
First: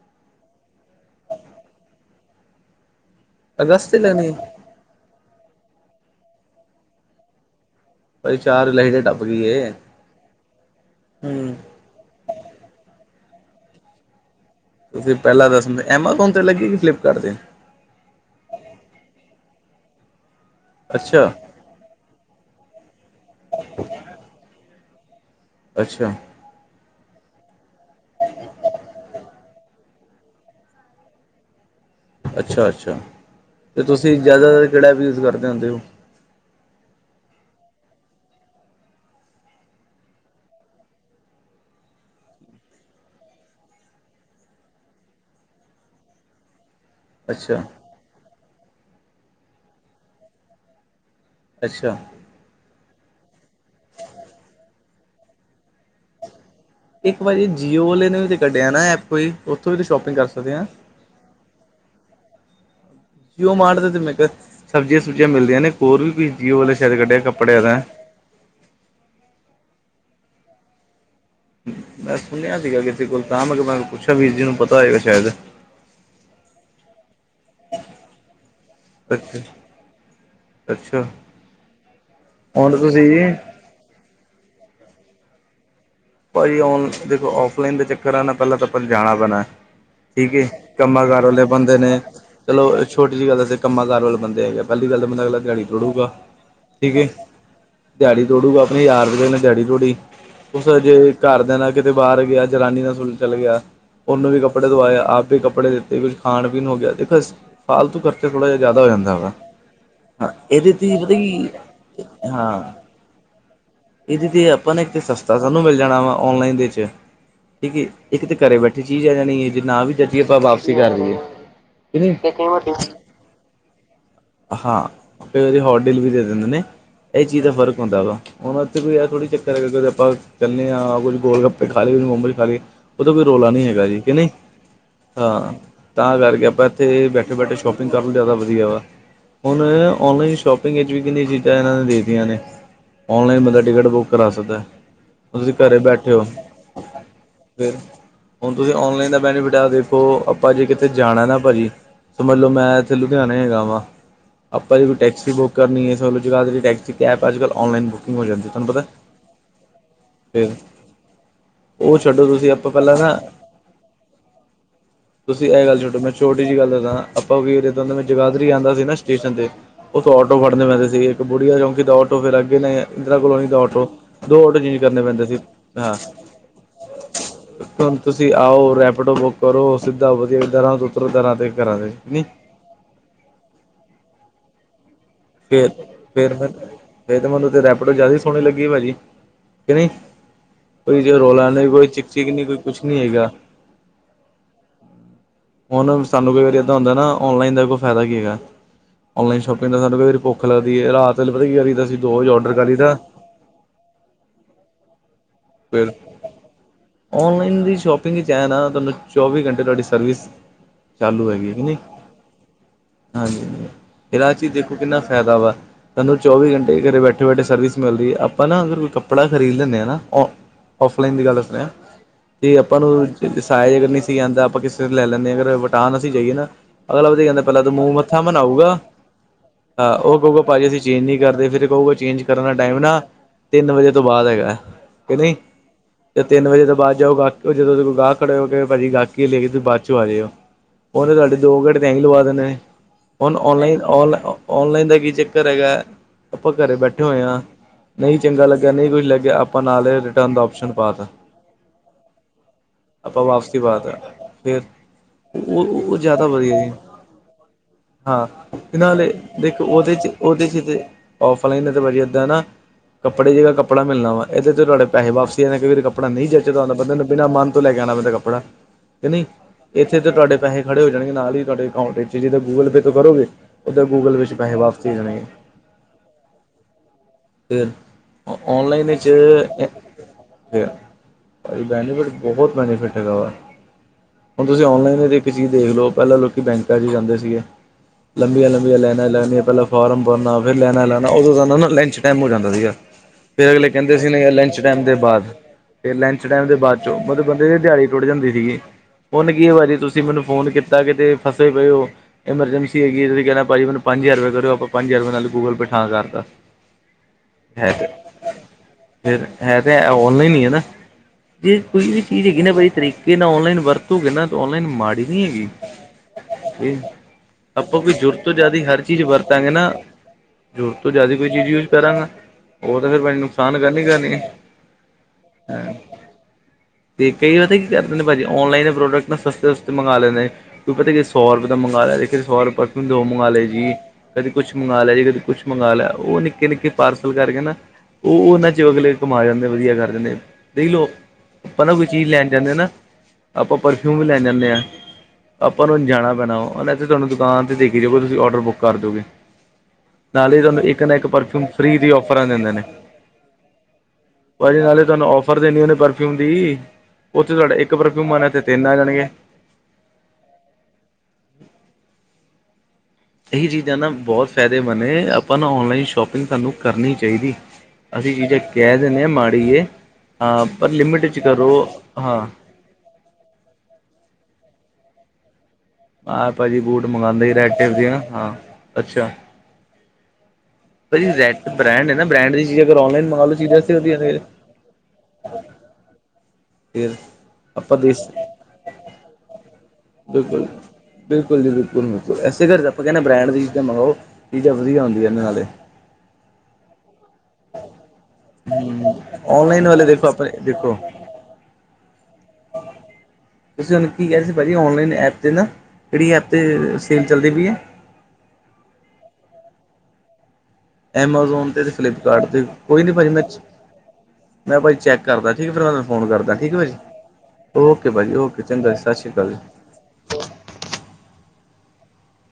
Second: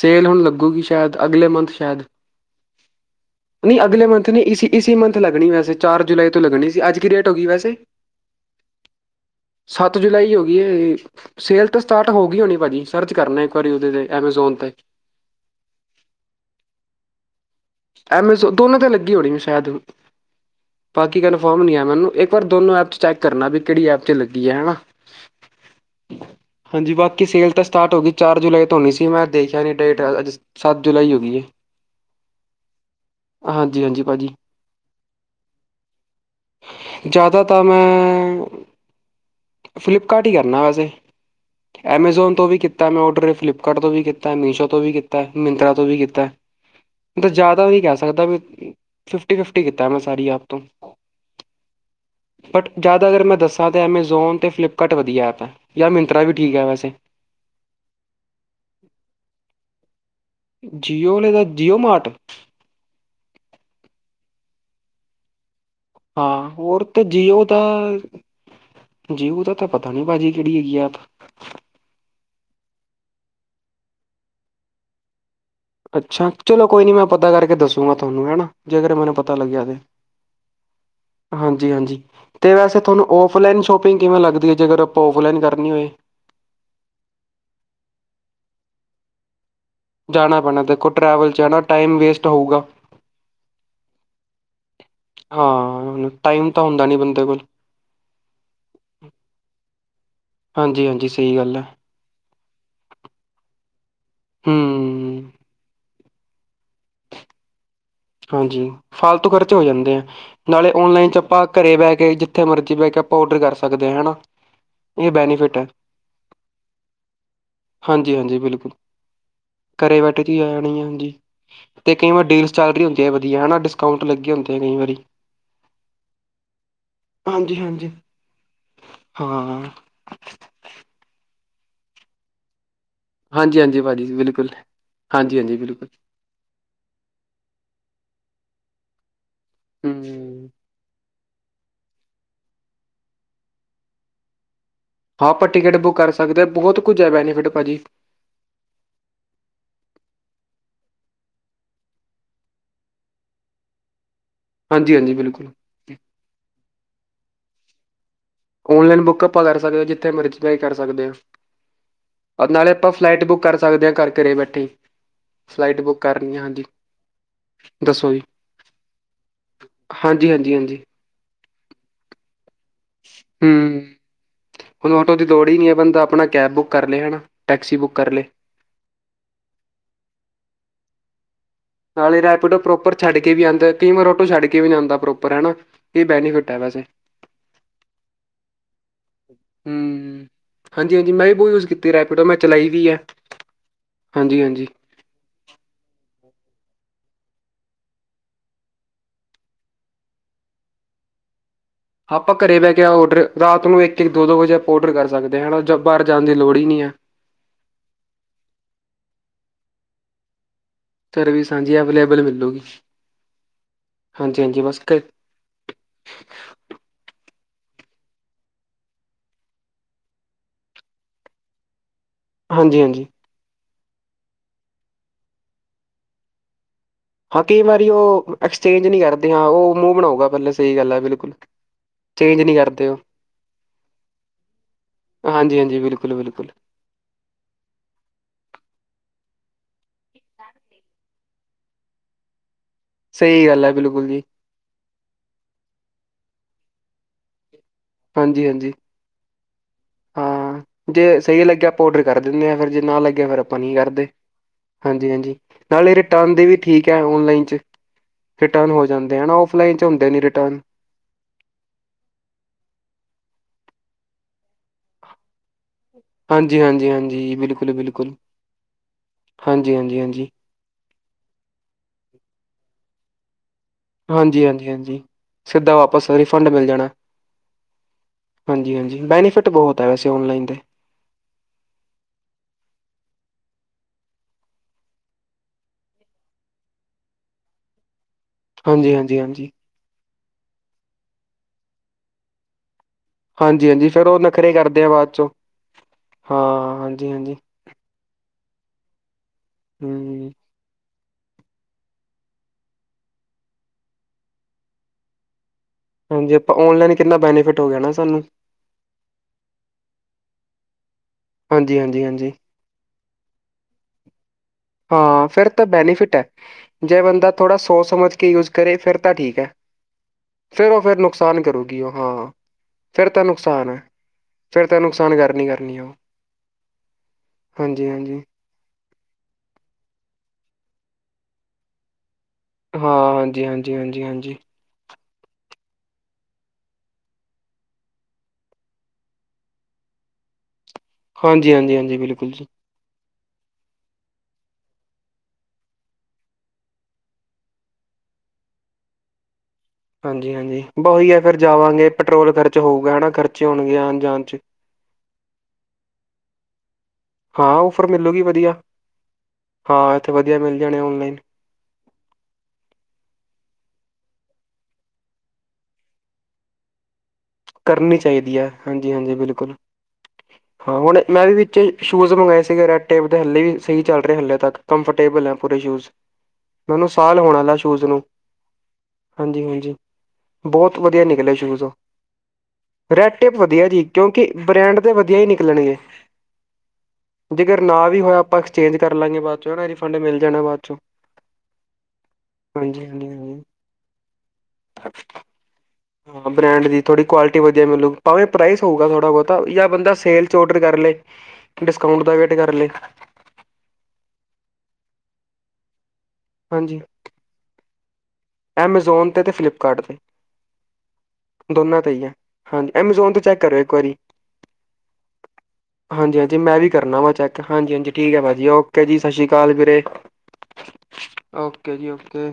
Speaker 1: ਸੇਲ ਹੁਣ ਲੱਗੁਗੀ ਸ਼ੈਦ ਅਗਲੇ ਮੰਥ ਸ਼ੈਦ। ਨੀ
Speaker 2: ਅਗਸਤ 'ਚ
Speaker 1: ਅਗਲੇ ਮੰਥ
Speaker 2: ਲੱਗਣੀ
Speaker 1: ਨੀ, ਇਸੀ-ਇਸੀ ਮੰਥ ਲੱਗਣੀ ਵੈਸੇ। ਚਾਰ ਜੁਲਾਈ ਤੋਂ ਲੱਗਣੀ ਸੀ, ਅੱਜ ਕੀ ਡੇਟ ਹੋ ਗਈ ਵੈਸੇ।
Speaker 2: ਭਾਜੀ ਚਾਰ ਲਾਈਟੇ ਟੱਪ ਗਈ ਏ।
Speaker 1: ਸੱਤ ਜੁਲਾਈ ਹੋ ਗੀ ਏ
Speaker 2: ਹੂੰ।
Speaker 1: ਸੇਲ ਤੇ ਸਟਾਟ ਹੋ ਗੀ ਹੋਣੀ ਭਾਜੀ, ਸਰਚ ਕਰਨਾ ਇੱਕ ਵਾਰੀ ਓਦੇ ਤੇ ਐਮਾਜ਼ੋਨ ਤੇ।
Speaker 2: ਤੁਸੀਂ ਪੈਲਾਂ ਦੱਸ ਦੇੰਦੇ ਐਮਾਜ਼ੋਨ ਤੇ ਲੱਗੇਗੀ ਫਲਿੱਪਕਾਰਟ ਤੇ।
Speaker 1: ਐਮਜੋ ਦੋਨਾ ਤੇ ਲੱਗੀ ਹੋਣੀ ਏ ਸ਼ੈਦ, ਬਾਕੀ
Speaker 2: ਅੱਛਾ,
Speaker 1: ਕਨਫ਼ਮ ਨੀ ਏ ਮੈਨੂੰ। ਇੱਕ ਪਰ ਦੋਨੋ ਐਪਸ ਚੈੱਕ ਕਰਨਾ, ਵੀ ਕੇੜੀ ਐਪ 'ਚ ਲੱਗੀ ਐ ਹਨਾ।
Speaker 2: ਅੱਛਾ
Speaker 1: ਹਾਂਜੀ, ਬਾਕੀ ਸੇਲ ਤਾਂ ਸਟਾਟ ਹੋ ਗੀ, ਚਾਰ ਜੁਲਾਈ ਤੋਂ ਹੋਣੀ ਸੀ, ਮੈਂ ਦੇਖਿਆ ਜੀ ਡੇਟ, ਅਜ ਅ ਸੱਤ ਜੁਲਾਈ ਹੋ ਗੀ ਐ।
Speaker 2: ਅੱਛਾ-ਅੱਛਾ, ਤੇ
Speaker 1: ਹਾਂਜੀ ਹਾਂਜੀ ਭਾਅ
Speaker 2: ਤੁਸੀਂ
Speaker 1: ਜੀ
Speaker 2: ਜ਼ਾਦਾਤਰ ਕੇੜਾ ਏਪ ਯੂਜ਼ ਕਰਦੇ ਹੁੰਦੇ ਓ?
Speaker 1: ਜ਼ਾਦਾ ਤਾਂ ਮੈਂ ਫਲਿੱਪਕਾਟ ਈ ਕਰਨਾ ਵੈਸੇ। ਐਮਾਜ਼ੋਨ ਤੋਂ ਵੀ ਕੀਤਾ ਮੈਂ ਔਡਰ, ਫਲਿੱਪਕਾਟ ਤੋਂ ਵੀ ਕੀਤਾ, ਮੀਸ਼ੋ ਤੋਂ ਵੀ ਕੀਤਾ, ਮਿੰਤਰਾ ਤੋਂ ਵੀ ਕੀਤਾ। ਪਰ
Speaker 2: ਅੱਛਾ,
Speaker 1: ਜ਼ਾਦਾ ਵੀ ਨੀ ਕੈ ਸਕਦਾ, ਵੀ ਫਿਫਟੀ -ਫਿਫਟੀ ਕੀਤਾ ਮੈਂ ਸਾਰੀ ਐਪ ਤੋਂ।
Speaker 2: ਅੱਛਾ।
Speaker 1: ਬਟ, ਜਾਦਾ ਅਗਰ ਮੈਂ ਦੱਸਾਂ ਤੇ ਐਮਾਜ਼ੋਨ ਤੇ ਫਲਿੱਪਕਾਰਟ ਵਧੀਆ ਐਪ ਐ, ਯਾ ਮਿੰਤਰਾ ਵੀ ਠੀਕ ਐ ਵੈਸੇ।
Speaker 2: ਇੱਕ ਵਾਰੀ, ਜੀਓ ਵਾਲੇ ਨੇ ਵੀ ਕੱਢਿਆ ਨਾ ਐਪ ਕੋਈ, ਓਥੋਂ ਵੀ ਤੇ ਸ਼ੋਪਿੰਗ ਕਰ ਸਕਦੇ ਆਂ।
Speaker 1: ਜੀਓ ਵਲੇ ਦਾ, ਜੀਓ ਮਾਰਟ।
Speaker 2: ਜੀਓ ਮਾਰਟ ਤੇ ਮੈ ਕਆ ਸਬਜ਼ੀਆਂ ਸੁਬਜ਼ੀਆਂ ਮਿਲਦੀਆਂ ਨੇ, ਹੋਰ ਵੀ ਪੀ
Speaker 1: ਹਾਂ
Speaker 2: ਜੀਓ ਵਾਲੇ
Speaker 1: ਹੋਰ
Speaker 2: ਸ਼ੈਦ
Speaker 1: ਤੇ
Speaker 2: ਕੱਢਿਆ
Speaker 1: ਜੀਓ
Speaker 2: ਕੱਪੜਿਆਂ ਦਾ।
Speaker 1: ਜੀਓ ਦਾ ਤਾਂ ਪਤਾ ਨੀ ਪਾਜੀ, ਕੇੜੀ ਹੈਗੀ ਐਪ।
Speaker 2: ਮੈਂ ਸੁਣਿਆ ਸੀਗਾ ਕਿਸੇ ਕੋਲ ਤਾਂ, ਮਗ ਗ- ਮੈਂ ਪੁੱਛਿਆ ਵੀਰ ਜੀ ਨੂੰ ਪਤਾ ਹੋਏਗਾ, ਸ਼ੈਦ।
Speaker 1: ਅੱਛਾ! ਚਲੋ ਕੋਈ ਨੀ, ਮੈਂ ਪਤਾ ਕਰਕੇ ਦੱਸੂਗਾ ਤੁਆਨੂੰ ਹੈਨਾ, ਜੇਕਰ ਮੈਨੂੰ ਪਤਾ
Speaker 2: ਅੱਛਾ,
Speaker 1: ਲੱਗਿਆ ਤੇ।
Speaker 2: ਅੱਛਾ
Speaker 1: ਹਾਂਜੀ- ਹਾਂਜੀ, ਤੇ
Speaker 2: ਹੁਣ
Speaker 1: ਵੈਸੇ ਤੁਆਨੂੰ
Speaker 2: ਤੁਸੀਂ
Speaker 1: ਔਂਫਲਾਈਨ ਸ਼ੋਪ ਪਿੰਗ ਕਿਵੇਂ ਲੱਗਦੀ ਏ, ਜੇ ਅਗਰ ਆਪਾਂ ਔਫਲਾਈਨ ਕਰਨੀ ਓਏ?
Speaker 2: ਭਾਜੀ ਔਨ, ਦੇਖੋ ਔਫਲਾਈਨ ਦੇ ਚੱਕਰ ਆ ਨਾ ਪੈਲਾਂ ਤਾਂ, ਆਪਾਂ ਨੁੰ ਜਾਣਾ ਪੈਣਾ। ਠੀਕ
Speaker 1: ਜਾਣਾ
Speaker 2: ਏ,
Speaker 1: ਪੈਣਾ ਦੇਖੋ
Speaker 2: ਕੰਮਾਂ ਕਾਰ
Speaker 1: ਟਰੈਵਲ ਚ
Speaker 2: ਵਾਲੇ
Speaker 1: ਹਨਾ
Speaker 2: ਬੰਦੇ
Speaker 1: ਟਾਈਮ
Speaker 2: ਨੇ,
Speaker 1: ਵੇਸਟ ਹੋਊਗਾ
Speaker 2: ਚਲੋ ਛੋਟੀ ਜੀ ਗੱਲ ਤੇ ਕੰਮਾਂ ਕਾਰ ਆਲੇ ਬੰਦੇ ਹੈਗੇ। ਪੈਲੀ ਗੱਲ ਤਾਂ ਬੰਦਾ ਅਗਲਾ ਦਿਆੜੀ
Speaker 1: ਹਾਂ
Speaker 2: ਤੌੜੂਗਾ,
Speaker 1: ਟਾਈਮ ਤਾਂ ਹੁੰਦਾ
Speaker 2: ਠੀਕ
Speaker 1: ਨੀ
Speaker 2: ਏ।
Speaker 1: ਬੰਦੇ ਕੋਲ
Speaker 2: ਦਿਆੜੀ ਤੋੜੂਗਾ ਆਪਣੀ, ਯਾਰ ਰਪਏ ਦੀ ਹੈਓਨੇ ਦਿਆੜੀ ਤੋੜੀ।
Speaker 1: ਹਾਂਜੀ
Speaker 2: ਹਜੇ
Speaker 1: ਹਾਂਜੀ
Speaker 2: ਓਈ
Speaker 1: ਸਹੀ ਗੱਲ
Speaker 2: ਘਰਦਿਆਂ
Speaker 1: ਹੈ
Speaker 2: ਨਾਲ ਕਿਤੇ ਬਾਰ ਗਿਆ, ਜਨਾਨੀ ਨਾਲ ਸੂਲ ਚੱਲ ਗਿਆ। ਓਨੂੰ ਵੀ ਕੱਪੜੇ ਦਵਾਏ ਆ, ਆਪ
Speaker 1: ਹੂੰ
Speaker 2: ਵੀ ਕੱਪੜੇ ਲਿੱਤੇ, ਕੁਝ ਖਾਣ ਪੀਣ ਹੋ ਗਿਆ, ਦੇਖੋ ਏਸ ਫਾਲਤੂ ਖਰਚ ਤੇ ਥੋੜਾ ਜਿਆ
Speaker 1: ਹਾਂਜੀ
Speaker 2: ਜ਼ਾਦਾ ਹੋ ਜਾਂਦਾ
Speaker 1: ਫਾਲਤੂ
Speaker 2: ਵਾ,
Speaker 1: ਖਰਚੇ ਹੋ ਜਾਂਦੇ
Speaker 2: ਆ
Speaker 1: ਨਾਲੇ
Speaker 2: ਏਦੇ ਤੇ ਜੀ
Speaker 1: ਔਨਲਾਈਨ
Speaker 2: ਪਤਾ
Speaker 1: ਚ ਆਪਾਂ ਘਰੇ ਬਹਿ
Speaker 2: ਕੀ
Speaker 1: ਕੇ ਜਿੱਥੇ
Speaker 2: ਹਾਂ।
Speaker 1: ਮਰਜ਼ੀ ਬਹਿ ਕੇ ਆਪਾਂ ਔਡਰ ਕਰ ਸਕਦੇ ਹਾਂ ਹੈਨਾ
Speaker 2: ਏਦੇ ਤੇ ਆਪਾਂ ਨਾ ਇੱਕ,
Speaker 1: ਇਹ
Speaker 2: ਸਸਤਾ
Speaker 1: ਬੈਨੀਫਿਟ
Speaker 2: ਸਾਨੂੰ
Speaker 1: ਹੈ
Speaker 2: ਮਿਲ ਜਾਣਾ ਵਾ ਔਨਲਾਈਨ ਦੇ 'ਚ। ਠੀਕ ਏ,
Speaker 1: ਹਾਂਜੀ
Speaker 2: ਇੱਕ ਤੇ
Speaker 1: ਹਾਂਜੀ
Speaker 2: ਘਰੇ
Speaker 1: ਬਿਲਕੁਲ
Speaker 2: ਬੈਠੇ ਚੀਜ਼ ਆ ਜਾਣੀ ਐ ਜੇ ਨਾ ਵੀ
Speaker 1: ਘਰੇ
Speaker 2: ਜੱਚੀ
Speaker 1: ਬੈਠੇ ਚੀਜ਼
Speaker 2: ਆਪਾਂ
Speaker 1: ਆ
Speaker 2: ਵਾਪਸੀ
Speaker 1: ਜਾਣੀ ਆ
Speaker 2: ਕਰ
Speaker 1: ਹਾਂਜੀ।
Speaker 2: ਦੇਨੀ
Speaker 1: ਤੇ ਕਈ
Speaker 2: ਵੀਰੇ
Speaker 1: ਵਾਰ ਡੀਲਸ
Speaker 2: ਕਿਥੋ
Speaker 1: ਚੱਲ ਰਹੀ ਹੁੰਦੀ ਹੈ ਵਧੀਆ ਹਨਾ ਡਿਸਕਾਊਂਟ ਲੱਗੇ ਹੁੰਦੇ
Speaker 2: ਆ
Speaker 1: ਕਈ
Speaker 2: ਹਾਂ,
Speaker 1: ਵਾਰੀ।
Speaker 2: ਕਈ ਵਾਰੀ ਹੋਟ ਡਿਲਿਵਰੀ ਦੇ ਦਿੰਦੇ ਨੇ ਇਹ ਚੀਜ਼ ਦਾ ਫਰਕ
Speaker 1: ਹਾਂਜੀ-ਹਾਂਜੀ।
Speaker 2: ਹੁੰਦਾ ਵਾ, ਹੁਣ ਉੱਥੇ ਕੋਈ ਇਹ ਥੋੜੀ ਚੈਕ
Speaker 1: ਹਾਂ,
Speaker 2: ਕਹੈਗਾ ਕਿ ਆਪਾਂ ਆਂ ਕੁਛ ਗੋਲ ਗੱਪੇ ਖਾ ਲਏ, ਕੁਛ ਮੋਮੌਂਜ ਖਾ ਲਏ। ਉਹਦਾ ਕੋਈ ਰੌਲਾ ਨਹੀਂ
Speaker 1: ਹਾਂਜੀ-ਹਾਂਜੀ
Speaker 2: ਹੈਗਾ ਜੀ,
Speaker 1: ਭਾਜੀ
Speaker 2: ਕਿ ਨਹੀਂ,
Speaker 1: ਬਿਲਕੁਲ
Speaker 2: ਹਾਂ
Speaker 1: ਹਾਂਜੀ-ਹਾਂਜੀ ਬਿਲਕੁਲ
Speaker 2: ਤਾਂ ਕਰਕੇ ਆਪਾਂ ਤੇ ਬੈਠੇ, ਬੈਠੇ ਸ਼ੋਪਿੰਗ ਕਰਲੋਂ, ਜ਼ਿਆਦਾ ਵਧੀਆ ਵਾ, ਹੁਣ ਔਨਲਾਈਨ
Speaker 1: ਹੂੰ।
Speaker 2: ਸ਼ੋਪਿੰਗ ਵਿੱਚ ਵੀ ਕਿੰਨੀਂ ਚੀਜ਼ਾਂ ਇਹਨਾਂ ਨੇ ਦੇਤੀਆਂ ਨੇ, ਔਨਲਾਈਨ ਬੰਦਾ ਟਿਕਟ ਬੁੱਕ ਕਰਾ ਸਕਦਾ।
Speaker 1: ਹਾਂ,
Speaker 2: ਹੁਣ
Speaker 1: ਆਪਾਂ
Speaker 2: ਤੁਸੀਂ
Speaker 1: ਟਿਕਟ
Speaker 2: ਘਰੇ
Speaker 1: ਬੁੱਕ ਕਰ
Speaker 2: ਬੈਠੇ ਹੋ
Speaker 1: ਸਕਦੇ ਆਂ, ਬਹੁਤ ਕੁੱਝ ਹੈ ਬੈਨੀਫਿਟ ਪਾਂ
Speaker 2: ਫਿਰ
Speaker 1: ਜੀ।
Speaker 2: ਹੁਣ ਤੁਸੀਂ ਔਨਲਾਈਨ ਦਾ ਬੈਨੀਫਿਟ ਆ ਦੇਖੋ, ਆਪਾਂ ਜੇ ਕਿਤੇ ਜਾਣਾ ਨਾ ਭਾਜੀ ਸਮਝ ਲੋ, ਮੈਂ ਇੱਥੇ ਲੁਧਿਆਣੇ ਹੈਗਾ ਵਾਂ ਆਪਾਂ ਜਦੋ ਕੋਈ
Speaker 1: ਹਾਂਜੀ-ਹਾਂਜੀ
Speaker 2: ਟੈਕਸੀ
Speaker 1: ਬਿਲਕੁਲ।
Speaker 2: ਬੁੱਕ ਕਰਨੀ ਏ, ਸਗੋ ਜਗਾਧਰੀ ਟੈਕਸੀ ਐਪ, ਅੱਜ ਕੱਲ ਔਨਲਾਈਨ ਬੁਕਿੰਗ ਹੋ ਜਾਂਦੀ। ਤੁਹਾਨੂੰ ਪਤਾ
Speaker 1: ਔਨਲਾਈਨ ਬੁੱਕ ਆਪਾਂ ਕਰ ਸਕਦੇਂ, ਜਿੱਥੇ ਮਰਜ਼ੀ
Speaker 2: ਫਿਰ
Speaker 1: ਟਰਾਈ ਕਰ ਸਕਦੇ ਹਾਂ।
Speaker 2: ਉਹ ਛੱਡੋ ਤੁਸੀਂ
Speaker 1: ਨਾਲੇ ਆਪਾਂ
Speaker 2: ਪਹਿਲਾਂ ਨਾ
Speaker 1: ਫਲਾਈਟ ਬੁੱਕ ਕਰ ਸਕਦੇ ਹਾਂ, ਘਰ ਘਰੇ ਬੈਠੇ ਈ।
Speaker 2: ਤੁਸੀਂ ਇਹ ਗੱਲ ਛੱਡੋ, ਮੈਂ ਛੋਟੀ ਜਿਹੀ ਗਲ ਦੱਸਦਾਂ ਹਾਂ, ਆਪਾਂ ਵੀਰ ਏਦਾਂ, ਮੈਂ
Speaker 1: ਦੱਸੋ ਜੀ
Speaker 2: ਜਗਾਧਰੀ ਆਉਂਦਾ ਸੀ ਨਾ ਸਟੇਸ਼ਨ ਤੇ ਉਥੋਂ ਆਟੋ ਫੜਨੇ
Speaker 1: ਹਾਂਜੀ-ਹਾਂਜੀ-ਹਾਂਜੀ
Speaker 2: ਪੈਂਦੇ ਸੀਗੇ ਬੁੜੀਆ ਚੌਂਕੀ ਦਾ ਔਟੋ, ਫਿਰ ਅੱਗੇ ਨੇ ਇੰਧਰਾ ਕੋਲੋਂਨੀ
Speaker 1: ਹੂੰ।
Speaker 2: ਦਾ ਔਂਟੋ ਦੋ ਔਂਟੋ ਚੇਂਜ
Speaker 1: ਹੁਣ
Speaker 2: ਕਰਨੇ
Speaker 1: ਆਟੋ ਦੀ
Speaker 2: ਪੈਂਦੇ ਸੀ
Speaker 1: ਦੌੜ ਹੀ ਨਹੀਂ ਹੈ,
Speaker 2: ਹਾਂ
Speaker 1: ਬੰਦਾ ਆਪਣਾ ਕੈਬ ਬੁੱਕ ਕਰ ਲਏ, ਹੈਨਾ, ਟੈਕਸੀ ਬੁੱਕ ਕਰ ਲਏ।
Speaker 2: ਆਹੋ, ਰੈਪਿਡੋ ਬੁੱਕ ਕਰੋ, ਸਿੱਧਾ ਵਧੀਆ, ਦਰਾਂ ਤੇ ਉਤਰੋਂ, ਦਰਾਂ ਦੇ। ਘਰਾਂ
Speaker 1: ਨਾਲੇ
Speaker 2: ਨਹੀਂ
Speaker 1: ਰੈਪਿਡੋ ਪ੍ਰੋਪਰ ਛੱਡ ਕੇ ਵੀ ਆਉਂਦਾ, ਕਈ ਵਾਰ ਔਟੋ ਛੱਡ ਕੇ ਵੀ ਨੀ ਆਉਂਦਾ ਪ੍ਰੋਪ
Speaker 2: ਫੇਰ, ਫੇਰ- ਫੇਰ ਤੇ, ਮੈਨੂੰ ਤੇ ਰੈਪਡੋ ਜ਼ਿਆਦਾ ਹੀ ਸੋਹਣੀ ਲੱਗੀ ਭਾਜੀ। ਕਿ ਨਹੀਂ?
Speaker 1: ਹੂੰ।
Speaker 2: ਕੋਈ ਜੇ
Speaker 1: ਹਾਂਜੀ-ਹਾਂਜੀ ਮੈਂ ਵੀ
Speaker 2: ਰੌਲਾ
Speaker 1: ਬਹੁਤ ਯੂਜ
Speaker 2: ਨਹੀਂ, ਕੋਈ
Speaker 1: ਕੀਤੀ
Speaker 2: ਚਿਕ ਚਿਕ ਨਹੀਂ, ਕੋਈ ਕੁਛ ਨਹੀਂ ਹੈਗਾ।
Speaker 1: ਹਾਂਜੀ -ਹਾਂਜੀ।
Speaker 2: ਹੁਣ ਸਾਨੂੰ ਕਈ ਵਾਰੀ ਏਦਾਂ ਹੁੰਦਾ ਨਾ, ਔਨਲਾਈਨ ਦਾ ਕੋਈ ਫਾਇਦਾ ਕੀ ਹੈਗਾ! ਔਨਲਾਈਨ ਸ਼ੋਪਿੰਗ ਦਾ, ਸਾਨੂੰ ਕਈ ਵਾਰੀ ਭੁੱਖ ਲੱਗਦੀ ਐ, ਰਾਤ ਨੂੰ ਪਤਾ ਕੀ ਕਰੀ ਦਾ ਅਸੀਂ ਦੋਜ
Speaker 1: ਆਪਾਂ
Speaker 2: ਔਡਰ
Speaker 1: ਘਰੇ
Speaker 2: ਕਰ
Speaker 1: ਬਹਿ ਕੇ
Speaker 2: ਲਈਦਾ
Speaker 1: ਔਡਰ ਰਾਤ ਨੂੰ ਇੱਕ, ਇੱਕ ਦੋ, ਦੋ ਵਜੋਂ ਔਡਰ ਕਰ ਸਕਦੇ ਹਨਾ
Speaker 2: ਫਿਰ
Speaker 1: ਬਾਹਰ ਜਾਣ ਦੀ ਲੋੜ ਹੀ ਨਹੀਂ ਹੈ।
Speaker 2: ਔਨਲਾਈਨ ਦੀ ਸ਼ੋਪਿੰਗ ਚ ਆ ਨਾ ਤੁਹਾਨੂੰ ਚੌਵੀ ਘੰਟੇ ਤੁਹਾਡੀ ਸਰਵਿਸ
Speaker 1: ਫਿਰ
Speaker 2: ਚਾਲੂ
Speaker 1: ਵੀ
Speaker 2: ਹੈਗੀ ਕਿ ਨਹੀਂ
Speaker 1: ਸਾਂਝੀ ਅਵੇਲੇਬਲ ਮਿਲੂਗੀ।
Speaker 2: ਹਾਂਜੀ ਇਹ਼ ਚੀਜ
Speaker 1: ਹਾਂਜੀ-ਹਾਂਜੀ
Speaker 2: ਦੇਖੋ
Speaker 1: ਬਸ
Speaker 2: ਕਿੰਨਾ
Speaker 1: ਕ
Speaker 2: ਫਾਇਦਾ ਵਾ ਤੁਹਾਨੂੰ ਚੌਵੀ ਘੰਟੇ ਅਤੇ ਘਰੇ ਬੈਠੇ, ਬੈਠੇ ਸਰਵਿਸ ਮਿਲਦੀ ਹੈ, ਆਪਾਂ ਨਾ ਅਗਰ ਕੋਈੱ ਕਪੜਾ ਖਰੀਦ ਲੈਂਦੇ ਹਾਂ ਨਾ ਔਫਲਾਈਨ ਦੀ ਗੱਲ ਦੱਸਣੇ ਹਾਂ ਤੇ ਆਪਾਂ ਨੂੰ
Speaker 1: ਹਾਂਜੀ-ਹਾਂਜੀ।
Speaker 2: ਤੇ ਸਾਇਜ ਅਗਰ ਨਹੀਂ ਸੀ ਆਂਦਾ ਆਪਾਂ ਕਿਸੇ ਲੈ ਲੈਂਦੇ ਹਾਂ ਅਗਰ ਵਟਾਨ ਵਾਸਤੇ ਜਾਈਏ ਨਾ ਅਗਲਾ ਵਾ ਕਹਿੰਦਾ
Speaker 1: ਹਾਂ ਕਈ
Speaker 2: ਪਹਿਲਾਂ ਤੂੰ
Speaker 1: ਵਾਰੀ
Speaker 2: ਮੂੰਹ ਮੱਥਾ
Speaker 1: ਉਹ
Speaker 2: ਬਨਾਊਗਾ
Speaker 1: ਐਕਸਚੇਂਜ ਨਹੀਂ ਕਰਦੇ ਹਾਂ ਉਹ
Speaker 2: ਹਾਂ
Speaker 1: ਮੂੰਹ
Speaker 2: ਉਹ
Speaker 1: ਬਣਾਊਗਾ
Speaker 2: ਕਹੇਗਾ
Speaker 1: ਪਹਿਲੇ
Speaker 2: ਭਾਜੀ
Speaker 1: ਸਹੀ
Speaker 2: ਅਸੀਂ
Speaker 1: ਗੱਲ ਹੈ
Speaker 2: ਚੇਂਜਨ ਨਹੀਂ
Speaker 1: ਬਿਲਕੁਲ।
Speaker 2: ਕਰਦੇ ਫੇਰ ਕਹੂਗਾ ਚੇਂਜ ਕਰਨ ਦਾ
Speaker 1: ਨਹੀਂ
Speaker 2: ਟਾਈਮ
Speaker 1: ਕਰਦੇ ਉਹ
Speaker 2: ਨਾ ਤਿੰਨ ਵਜੇ ਤੋਂ ਬਾਅਦ ਹੈਗਾ। ਨਹੀਂ
Speaker 1: ਹਾਂਜੀ-ਹਾਂਜੀ
Speaker 2: ਜਾਂ
Speaker 1: ਬਿਲਕੁਲ-ਬਿਲਕੁਲ
Speaker 2: ਤਿੰਨ ਵਜੇ ਤੋਂ ਬਾਅਦ ਜਾਊਗਾ ਜਦੋਂਸੀ ਕੋਈ ਗਾਹਕ ਖੜੇ ਹੋ ਭਾਜੀ ਗਾਹਕੀ ਲੈ ਤੁਸੀ ਬਾਅਦ ਚ ਆਜਾੳ ਉਹਨੇ ਤੁਹਾਡੇ ਦੋ ਘੰਟੇ ਤੇ ਏਵੇ ਲਵਾ ਦੇਣੇ ਹੁਣ
Speaker 1: ਸਹੀ ਗੱਲ ਹੈ
Speaker 2: ਔਨਲਾਈਨ
Speaker 1: ਬਿਲਕੁਲ ਜੀ
Speaker 2: ਨ ਔਨਲਾਈਨ ਦਾ ਕੀ ਚੱਕਰ ਹੈਗਾ ਆਪਾਂ ਘਰ ਬੈਠੇ ਹੋਏ ਹਾਂ ਨਹੀਂ ਚੰਗਾ
Speaker 1: ਹਾਂਜੀ-ਹਾਂਜੀ।
Speaker 2: ਲੱਗਿਆ ਨਹੀਂ ਕੁੱਝ ਲੱਗਿਆ ਆਪਾਂ ਨਾਲ ਰਿਟਰਨ ਦਾ
Speaker 1: ਹਾਂ
Speaker 2: ਆਪਸ਼ਨ ਪਾ ਤਾ
Speaker 1: ਜੇ ਸਹੀ ਲੱਗਿਆ ਆਪਾਂ ਔਡਰ ਕਰ ਦਿੰਦੇ ਹਾਂ, ਫਿਰ ਜੇ ਨਾ ਲੱਗਿਆ ਫਿਰ ਆਪਾਂ
Speaker 2: ਵਾਪਸੀ
Speaker 1: ਨਹੀਂ
Speaker 2: ਪਾ ਤਾ
Speaker 1: ਕਰਦੇ।
Speaker 2: ਫਿਰ
Speaker 1: ਹਾਂਜੀ, ਹਾਂਜੀ
Speaker 2: ਉਹ
Speaker 1: ਨਾਲੇ
Speaker 2: ਉਹ ਜ਼ਿਆਦਾ
Speaker 1: ਰਿਟਰਨ ਦੇ ਵੀ
Speaker 2: ਵਧੀਆ ਜੀ
Speaker 1: ਠੀਕ ਹੈ ਔਨਲਾਈਨ 'ਚ
Speaker 2: ਹਾਂ
Speaker 1: ਰਿਟਰਨ ਹੋ
Speaker 2: ਨਾਲੇ
Speaker 1: ਜਾਂਦੇ ਹੈ ਨਾ
Speaker 2: ਦੇਖੋ
Speaker 1: ਔਫਲਾਈਨ
Speaker 2: ਉਹਦੇ ਚ
Speaker 1: ਹੁੰਦੇ ਨਹੀਂ
Speaker 2: ਉਹਦੇ
Speaker 1: ਰਿਟਰਨ
Speaker 2: ਚ ਔਫਲਾਈਨ ਤਾਂ ਭਾਜੀ ਏਦਾਂ ਨਾ ਕੱਪੜੇ ਜਿ੍ਹੜਾ ਕੱਪੜਾ ਮਿਲਣਾ ਵਾ ਇਹਦੇ ਤੇ ਤੁਹਾਡੇ ਪੈੇਸੇ ਵਾਪਸੀ ਇਹਨਾਂ ਦੇ ਕਿਹੜੇ ਕੰਮ ਕੱਪੜਾ ਨਹੀਂ ਜਚਦਾ
Speaker 1: ਹਾਂਜੀ
Speaker 2: ਹੁੰਦਾ
Speaker 1: ਹਾਂਜੀ
Speaker 2: ਬੰਦੇ ਨੂੰ ਬਿਨਾਂ
Speaker 1: ਹਾਂਜੀ
Speaker 2: ਮਨ ਤੋਂ ਲੈ
Speaker 1: ਬਿਲਕੁਲ
Speaker 2: ਕੇ ਆਣਾ ਪੈਂਦਾ
Speaker 1: ਬਿਲਕੁਲ
Speaker 2: ਕਪੜਾ ਨਹੀਂ
Speaker 1: ਹਾਂਜੀ
Speaker 2: ਇਥੇ
Speaker 1: ਹਾਂਜੀ
Speaker 2: ਤੇ
Speaker 1: ਹਾਂਜੀ
Speaker 2: ਤੁਹਾਡੇ ਪੈਸੇ ਖੜੇ ਹੋ ਜਾਣਗੇ ਨਾਲ ਹੀ ਤੁਹਾਡੇ ਅਕਾਊਂਟ ਵਿੱਚ ਜਿੱਦਾਂ ਗੂਗਲ ਪੇ ਤੋਂ ਕਰੋਗੇ। ਉੱਦਾਂ ਗੂਗਲ ਵਿੱਚ
Speaker 1: ਹਾਂਜੀ,
Speaker 2: ਪੈਸੇ
Speaker 1: ਹਾਂਜੀ,
Speaker 2: ਵਾਪਸੀ ਹੋ
Speaker 1: ਹਾਂਜੀ
Speaker 2: ਜਾਣਗੇ
Speaker 1: ਸਿੱਧਾ ਵਾਪਸ ਰਿਫੰਡ ਮਿਲ ਜਾਣਾ।
Speaker 2: ਫਿਰ
Speaker 1: ਹਾਂਜੀ
Speaker 2: ਔਨਲਾਈਨ
Speaker 1: ਹਾਂਜੀ
Speaker 2: ਚ
Speaker 1: ਬੈਨੀਫਿਟ ਬਹੁਤ ਹੈ ਵੈਸੇ ਔਨਲਾਈਨ ਦੇ
Speaker 2: ਫ ਇਹ ਬੈਨੀਫਿਟ ਬਹੁਤ ਬੈਨੀਫਿਟ ਹੈਗਾ ਵਾ ਹੁਣ ਤੁਸੀਂ ਔਨਲਾਈਨ ਇਹ ਇੱਕ ਚੀਜ਼ ਦੇਖ ਲਓ, ਪਹਿਲਾਂ ਲੋਕੀ ਬੈਂਕਾਂ 'ਚ ਜਾਂਦੇ ਸੀਗੇ। ਲੰਬੀਆਂ- ਲੰਬੀਆਂ
Speaker 1: ਹਾਂਜੀ
Speaker 2: ਲੈਨਾਂ
Speaker 1: ਹਾਂਜੀ
Speaker 2: ਲੈਣੀਆਂ
Speaker 1: ਹਾਂਜੀ
Speaker 2: ਪਹਿਲੋ ਫਾਰਮ ਭਰਨਾ ਫਿਰ ਲੈਣਾ- ਲੈਣਾ ਉਦੋਂ ਉਹਨਾਂ ਦਾ ਲੰਚ ਟਾਇਮ ਹੋ ਜਾਂਦਾ ਸੀਗਾ, ਫ਼ੇਰ
Speaker 1: ਹਾਂਜੀ
Speaker 2: ਅਗਲੇ
Speaker 1: ਹਾਂਜੀ
Speaker 2: ਕਹਿੰਦੇ
Speaker 1: ਫਿਰ
Speaker 2: ਸੀ
Speaker 1: ਉਹ
Speaker 2: ਨਹੀ ਯ
Speaker 1: ਨਖਰੇ
Speaker 2: ਲੰਚ
Speaker 1: ਕਰਦੇ
Speaker 2: ਟਾਈਮ
Speaker 1: ਆ
Speaker 2: ਦੇ ਬਾਅਦ
Speaker 1: ਚੋਂ
Speaker 2: ਫੇਰ ਲੰਚ
Speaker 1: ਹਾਂ
Speaker 2: ਟਾਇਮ ਦੇ ਬਾਅਦ ਚੋਂ
Speaker 1: ਹਾਂਜੀ
Speaker 2: ਮਤਲਬ
Speaker 1: ਹਾਂਜੀ
Speaker 2: ਬੰਦੇ ਫੇਰ ਦਿਹਾੜੀ ਟੁੱਟ ਜਾਂਦੀ ਸੀਗੀ, ਹੁਣ ਕੀ ਹੋਇਆ ਤੁਸੀਂ ਮੈਨੂੰ
Speaker 1: ਹਮ
Speaker 2: ਫੋਨ ਕੀਤਾ ਕਿਤੇ ਫਸੇ ਪਏ ੲੌ, ਐਮਰਜਸੀ ਹੈਗੀ ਤੁਸੀਂ ਕਹਿਣਾ ਭਾਜ਼ੀ ਮੈਂਨੂੰ ਪੰਜ ਹਜ਼ਾਰ ਰੁਪਏ ਦੇ ਦੋ ਆਪਾ ਪੰਜ ਹਜਾਰ ਰੁਪਏ ਤੁਹਾਂਨੂੰ ਗੂਗਲ ਪੇਅ
Speaker 1: ਹਾਂਜੀ, ਆਪਾਂ ਓਨਲਾਈਨ ਕਿੰਨਾਂ ਬੈਨੀਫਿਟ ਹੋ ਗਿਆਂ
Speaker 2: ਤੇ
Speaker 1: ਨਾ ਸਾਂਨੂੰ।
Speaker 2: ਫਿਰ ਹੈ ਤੇ ਐ ਔਨਲਾਈਨ ਹੀ ਹੈ ਨਾ, ਜੇ
Speaker 1: ਹਾਂਜੀ
Speaker 2: ਕੋਈ ਵੀ
Speaker 1: ਹਾਂਜੀ
Speaker 2: ਚੀਜ਼
Speaker 1: ਹਾਂਜੀ
Speaker 2: ਕੀ ਤੇ ਬਾਈ ਤਰੀਕੇ ਨਾਲ਼ ਔਨਲਾਈਨ ਵਰਤੋਗੇ ਨਾ ਔਨਲਾਈਨ ਮਾੜੀ ਨਹੀਂ
Speaker 1: ਹਾਂ
Speaker 2: ਹੈਗੀ
Speaker 1: ਫਿਰ ਤਾਂ ਬੈਨੀਫਿਟ ਹੈ
Speaker 2: ਇਹ
Speaker 1: ਜੇ ਬੰਦਾ ਥੋੜ੍ਹਾ
Speaker 2: ਆਪਾਂ
Speaker 1: ਸੋਚ
Speaker 2: ਕੋਈ
Speaker 1: ਸਮਝ
Speaker 2: ਜ਼ਰੂਰਤ
Speaker 1: ਕੇ
Speaker 2: ਤੋਂ
Speaker 1: ਯੂਜ
Speaker 2: ਜ਼ਿਆਦਾ
Speaker 1: ਕਰੇ
Speaker 2: ਹਰ
Speaker 1: ਫਿਰ
Speaker 2: ਚੀਜ਼
Speaker 1: ਤਾਂ ਠੀਕ ਐ।
Speaker 2: ਵਰਤਾਂਗੇ ਨਾ
Speaker 1: ਫਿਰ
Speaker 2: ਜ਼ਰੂਰਤ
Speaker 1: ਉਹ
Speaker 2: ਤੋਂ
Speaker 1: ਫਿਰ
Speaker 2: ਜ਼ਿਆਦਾ ਕੋਈ
Speaker 1: ਨੁਕਸਾਨ
Speaker 2: ਚੀਜ਼ ਯੂਜ
Speaker 1: ਕਰੂਗੀ ਉਹ,
Speaker 2: ਕਰਾਂਗਾ
Speaker 1: ਹਾਂ
Speaker 2: ਉਹ
Speaker 1: ਫਿਰ
Speaker 2: ਮੈਨੂੰ
Speaker 1: ਤਾਂ ਨੁਕਸਾਨ ਐ।
Speaker 2: ਕਰਨੀ ਕਰਨੀ ਹੈ।
Speaker 1: ਫਿਰ ਤੇ ਨੁਕਸਾਨ ਕਰਨੀ- ਕਰਨੀ ਓ
Speaker 2: ਤੇ ਕਈ ਪਤਾਂ ਕੀ ਕਰਦੇ ਨੇਂ ਭਾਜੀ ਔਨਲਾਈਨ ਦੇ ਪ੍ਰੋਡਕਟ ਨਾ ਸਸਤੇ ਤੋਂ ਸਸ ਮੰਗਵਾ ਲੈਂਦੇ, ੲੌ ਪਤਾ ਕਿ ਸੌ ਰੁਪਏ ਦਾ ਮੰਗਵਾ ਲਿਆ, ਕਦੀ ਸੌ ਰੁਪਏ ਦੇ
Speaker 1: ਹਾਂ
Speaker 2: ਦੋ ਮੰਗਵਾ
Speaker 1: ਹਾਂਜੀ
Speaker 2: ਲਏ ਜੀ।
Speaker 1: ਹਾਂਜੀ ਹਾਂਜੀ
Speaker 2: ਕਦੇ
Speaker 1: ਹਾਂਜੀ
Speaker 2: ਕੁਛ ਮੰਗਵਾ ਲਿਆ ਜੇ ਕਦੇ ਕੁੱਛ ਮੰਗਵਾ ਲ਼ਿਆ, ਉਹ ਨਿੱਕੇ- ਨਿੱਕੇ ਪਾਰਸਲ ਕਰਕੇ ਨਾ ਉਹ ਉਹਨਾਂ ਚੋਂ ਅਗਲੇ ਕਮਾ ਜਾਂਦੇ ਵਧੀਆ ਕਰ ਜਾਂਦੇ ਕਈ ਲੋਕ,
Speaker 1: ਹਾਂਜੀ
Speaker 2: ਆਪਾਂ ਨਾ
Speaker 1: ਹਾਂਜੀ
Speaker 2: ਕੋਈ
Speaker 1: ਹਾਂਜੀ
Speaker 2: ਚੀਜ਼ ਲੈਣ
Speaker 1: ਬਿਲਕੁਲ ਜੀ
Speaker 2: ਜਾਂਦੇ ਨਾ ਆਪਾਂ ਪਰਫਿਊਮ ਲੈਣ ਜਾਂਨੇ ਆ ਆਪਾਂ ਨੂੰ ਜਾਣਾ ਪੈਣਾ ਵਾ, ਉਹਨਾਂ ਤੇ ਤੁਹਾਂਨੂੰ ਦੁਕਾਨ ਤੇ ਦੇ ਕੇ ਜਾਓਗੇ, ਤੁਸੀਂ ਔਡਰ ਬੁੱਕ ਕਰ ਦੋਗੇ।
Speaker 1: ਹਾਂਜੀ-
Speaker 2: ਨਾਲੇ
Speaker 1: ਹਾਂਜੀ
Speaker 2: ਤੁਹਾਨੂੰ ਇੱਕ ਨਾ ਇੱਕ
Speaker 1: ਬਧੀਆ ਫ਼ਿਰ
Speaker 2: ਪਰਫਿਊਮ ਫ੍ਰਰੀ
Speaker 1: ਜਾਵਾਂਗੇ
Speaker 2: ਦੀ ਔਫਰਾਂ
Speaker 1: ਪੈਟਰੋਲ
Speaker 2: ਦਿੰਦੇ
Speaker 1: ਖ਼ਰਚ
Speaker 2: ਨੇ।
Speaker 1: ਹੋਊਗਾ ਹਨਾ, ਖ਼ਰਚੇ ਹੋਣਗੇ ਆਣ ਜਾਣ 'ਚ
Speaker 2: ਨਾਲੇ ਤੁਹਾਨੂੰ ਔਫਰ ਦੇਣੀ ਉਹਨੇ ਪਰਫਿਊਮ ਦੀ, ਉੱਥੇ ਤੁਹਾਡਾ
Speaker 1: ਹਾਂ
Speaker 2: ਇੱਕ
Speaker 1: ਔਫਰ
Speaker 2: ਪਰਫਿਊਮ
Speaker 1: ਮਿਲੂਗੀ
Speaker 2: ਆਣਾ ਏਥੇ
Speaker 1: ਵਧੀਆ
Speaker 2: ਤਿੰਨ ਆ ਜਾਂਣਗੇ।
Speaker 1: ਹਾਂ, ਏਥੋਂ ਵਧੀਆਂ ਮਿਲ਼ ਜਾਣੇ ਔਨਲਾਈਨ।
Speaker 2: ਇਹੀ ਚੀਜ਼ਾਂ ਨਾ ਬਹੁਤ ਫਾਇਦੇਮੰਦ ਨੇ, ਆਪਾਂ ਨੂੰ ਔਨਲਾਈਨ ਸ਼ੋਪਿੰਗ ਸਾਂਨੂੰ ਕਰਨੀਂ ਚਾਹੀਦੀ।
Speaker 1: ਕਰਨੀ
Speaker 2: ਅਸੀਂ
Speaker 1: ਚਾਹੀਦੀ
Speaker 2: ਚੀਜ਼ਾਂ
Speaker 1: ਆ,
Speaker 2: ਕਹਿ
Speaker 1: ਹਾਂਜੀ-
Speaker 2: ਦਿੰਦੇ ਹਾਂ
Speaker 1: ਹਾਂਜੀ ਬਿਲਕੁਲ।
Speaker 2: ਮਾੜੀ ਹੈ ਪਰ
Speaker 1: ਹਾਂ, ਹੁਣ
Speaker 2: ਲਿਮਿਟ 'ਚ
Speaker 1: ਮੈਂ ਵੀ
Speaker 2: ਕਰੋ
Speaker 1: ਵਿੱਚੇ ਸ਼ੂਜ
Speaker 2: ਹਾਂ
Speaker 1: ਮੰਗਵਾਏ ਸੀਗੇ ਰੈਟ ਦੇ ਹਲੇ ਵੀ ਸਹੀ ਚੱਲ ਰਹੇ ਹਲੇ ਤੱਕ ਕੰਫਰਟੇਬਲ ਹੈ ਪੂਰੇ ਸ਼ੂਜ਼਼।
Speaker 2: ਹਾਂ ਭਾਜੀ ਬੂਟ
Speaker 1: ਮੈਂਨੂੰ ਸਾਲ
Speaker 2: ਮੰਗਵਾਉਂਦੇ ਹੀ
Speaker 1: ਹੋਣ
Speaker 2: ਰੈਡ
Speaker 1: ਆਲਾ
Speaker 2: ਟੇਪ
Speaker 1: ਸ਼ੂਜ
Speaker 2: ਦੀਆਂ
Speaker 1: ਨੂੰ
Speaker 2: ਹਾਂ ਅੱਛਾ
Speaker 1: ਹਾਂਜੀ- ਹਾਂਜੀ ਬਹੁਤ ਵਧੀਆਂ ਨਿਕਲੇ ਸ਼ੂਜ਼ ਓ
Speaker 2: ਲੈਨਾਂ ਬ੍ਰੈਡ ਦੀ ਚੀਜ਼ਾਂ ਫ਼ਿਰ ਔਨ
Speaker 1: ਰੈਡ ਟੇਪ ਵਧੀਆਂ ਜੀ, ਕਿਉਂਕਿ ਬ੍ਰੈਂਡ ਦੇ ਵਧੀਆਂ ਹੀ ਨਿਕਲਣਗੇ।
Speaker 2: ਫਿਰ
Speaker 1: ਜੇਕਰ
Speaker 2: ਆਪਾਂ
Speaker 1: ਨਾ ਵੀ
Speaker 2: ਦੇਸ
Speaker 1: ਹੋਇਆ ਆਪਾਂ ਐਕਸਚੇਂਜ ਕਰ ਲਾਂਗੇ ਬਾਅਦ ਚੋਂ, ਰਿਫੰਡ ਮਿਲ ਜਾਣਾ
Speaker 2: ਬਿਲਕੁਲ
Speaker 1: ਬਾਅਦ ਚੋਂ
Speaker 2: ਬਿਲਕੁਲ ਜੀ, ਬਿਲਕੁਲ -ਬਿਲਕੁਲ ਇਸੇ ਕਰ ਆਪਾਂ ਕਹਿੰਦੇ ਬ੍ਰੈਂਡ
Speaker 1: ਹਾਂਜੀ-ਹਾਂਜੀ-ਹਾਂਜੀ
Speaker 2: ਦੀ ਚੀਜ਼ਾਂ ਮੰਗਵਾਓ, ਚੀਜ਼ਾਂ ਵਧੀਆ ਆਉਦੀਆਂ ਨੇਂ ਨਾਲੇ
Speaker 1: ਹਾਂ, ਬ੍ਰੈਂਡ ਦੀ ਥੋੜ੍ਹੀ ਕੁਆਲਟੀ ਵਧੀਆ ਮਿਲੂ, ਭਾਵੇਂ ਪ੍ਰਾਈਸ ਹੋਊਗਾ ਥੋੜਾਂ ਬਹੁਤਾ
Speaker 2: ਔਨਲਾਈਨ
Speaker 1: ਜਾਂ
Speaker 2: ਵਾਲੇ
Speaker 1: ਬੰਦਾਂ
Speaker 2: ਦੇਖੋ
Speaker 1: ਸੇਲ
Speaker 2: ਆਪਣੇ
Speaker 1: 'ਚ ਔਡਰ
Speaker 2: ਦੇਖੋ
Speaker 1: ਕਰ ਲੇ ਡਿਸਕਾਊਂਟ ਦਾ ਵੇਟ ਕਰ ਲੇ
Speaker 2: ਉਸ ਦਿਨ ਕੀ ਕਿਹਾ ਸੀ ਭਾਜੀ ਔਨਲਾਈਨ ਐਪ 'ਤੇ ਨਾ ਕਿਹੜੀ ਐਪ 'ਤੇ
Speaker 1: ਹਾਂਜੀ
Speaker 2: ਸੇਲ ਚੱਲਦੀ ਪਈ ਐਂ।
Speaker 1: ਐਮਾਜ਼ੋਨ 'ਤੇ -ਤੇ ਫਲਿੱਪਕਾਰਟ 'ਤੇ
Speaker 2: ਐਮਾਜ਼ੋਨ
Speaker 1: ਦੋਨਾਂ ਤੇ ਹੀ ਆ,
Speaker 2: ਫਲਿੱਪਕਾਰਟ ਤੇ
Speaker 1: ਹਾਂਜੀ
Speaker 2: ਕੋਈ ਨਹੀਂ ਭਾਜੀ
Speaker 1: ਐਮਾਜੋਨ ਤੇ
Speaker 2: ਮੈਂ
Speaker 1: ਚੈੱਕ ਕਰਿਓ ਇੱਕ ਵਾਰੀ
Speaker 2: ਮੈਂ ਭਾਜੀ ਚੈੱਕ ਕਰਦਾ ਠੀਕ ਹੈ ਫਿਰ ਮੈਂ ਤੁਹਾਨੂੰ ਫੋਨ
Speaker 1: ਹਾਂਜੀ
Speaker 2: ਕਰਦਾ
Speaker 1: -ਹਾਂਜੀ
Speaker 2: ਠੀਕ ਹੈ
Speaker 1: ਮੈਂ ਵੀ
Speaker 2: ਭਾਜੀ
Speaker 1: ਕਰਨਾਂ ਵਾ ਚੈੱਕ, ਹਾਂਜੀ -ਹਾਂਜੀ ਠੀਕ ਹੈ ਭਾਜੀ ਓਕੇ ਜੀ। ਸਤਿ ਸ਼੍ਰੀ ਅਕਾਲ ਵੀਰੇ, ਓਕੇ ਜੀ ਓਕੇ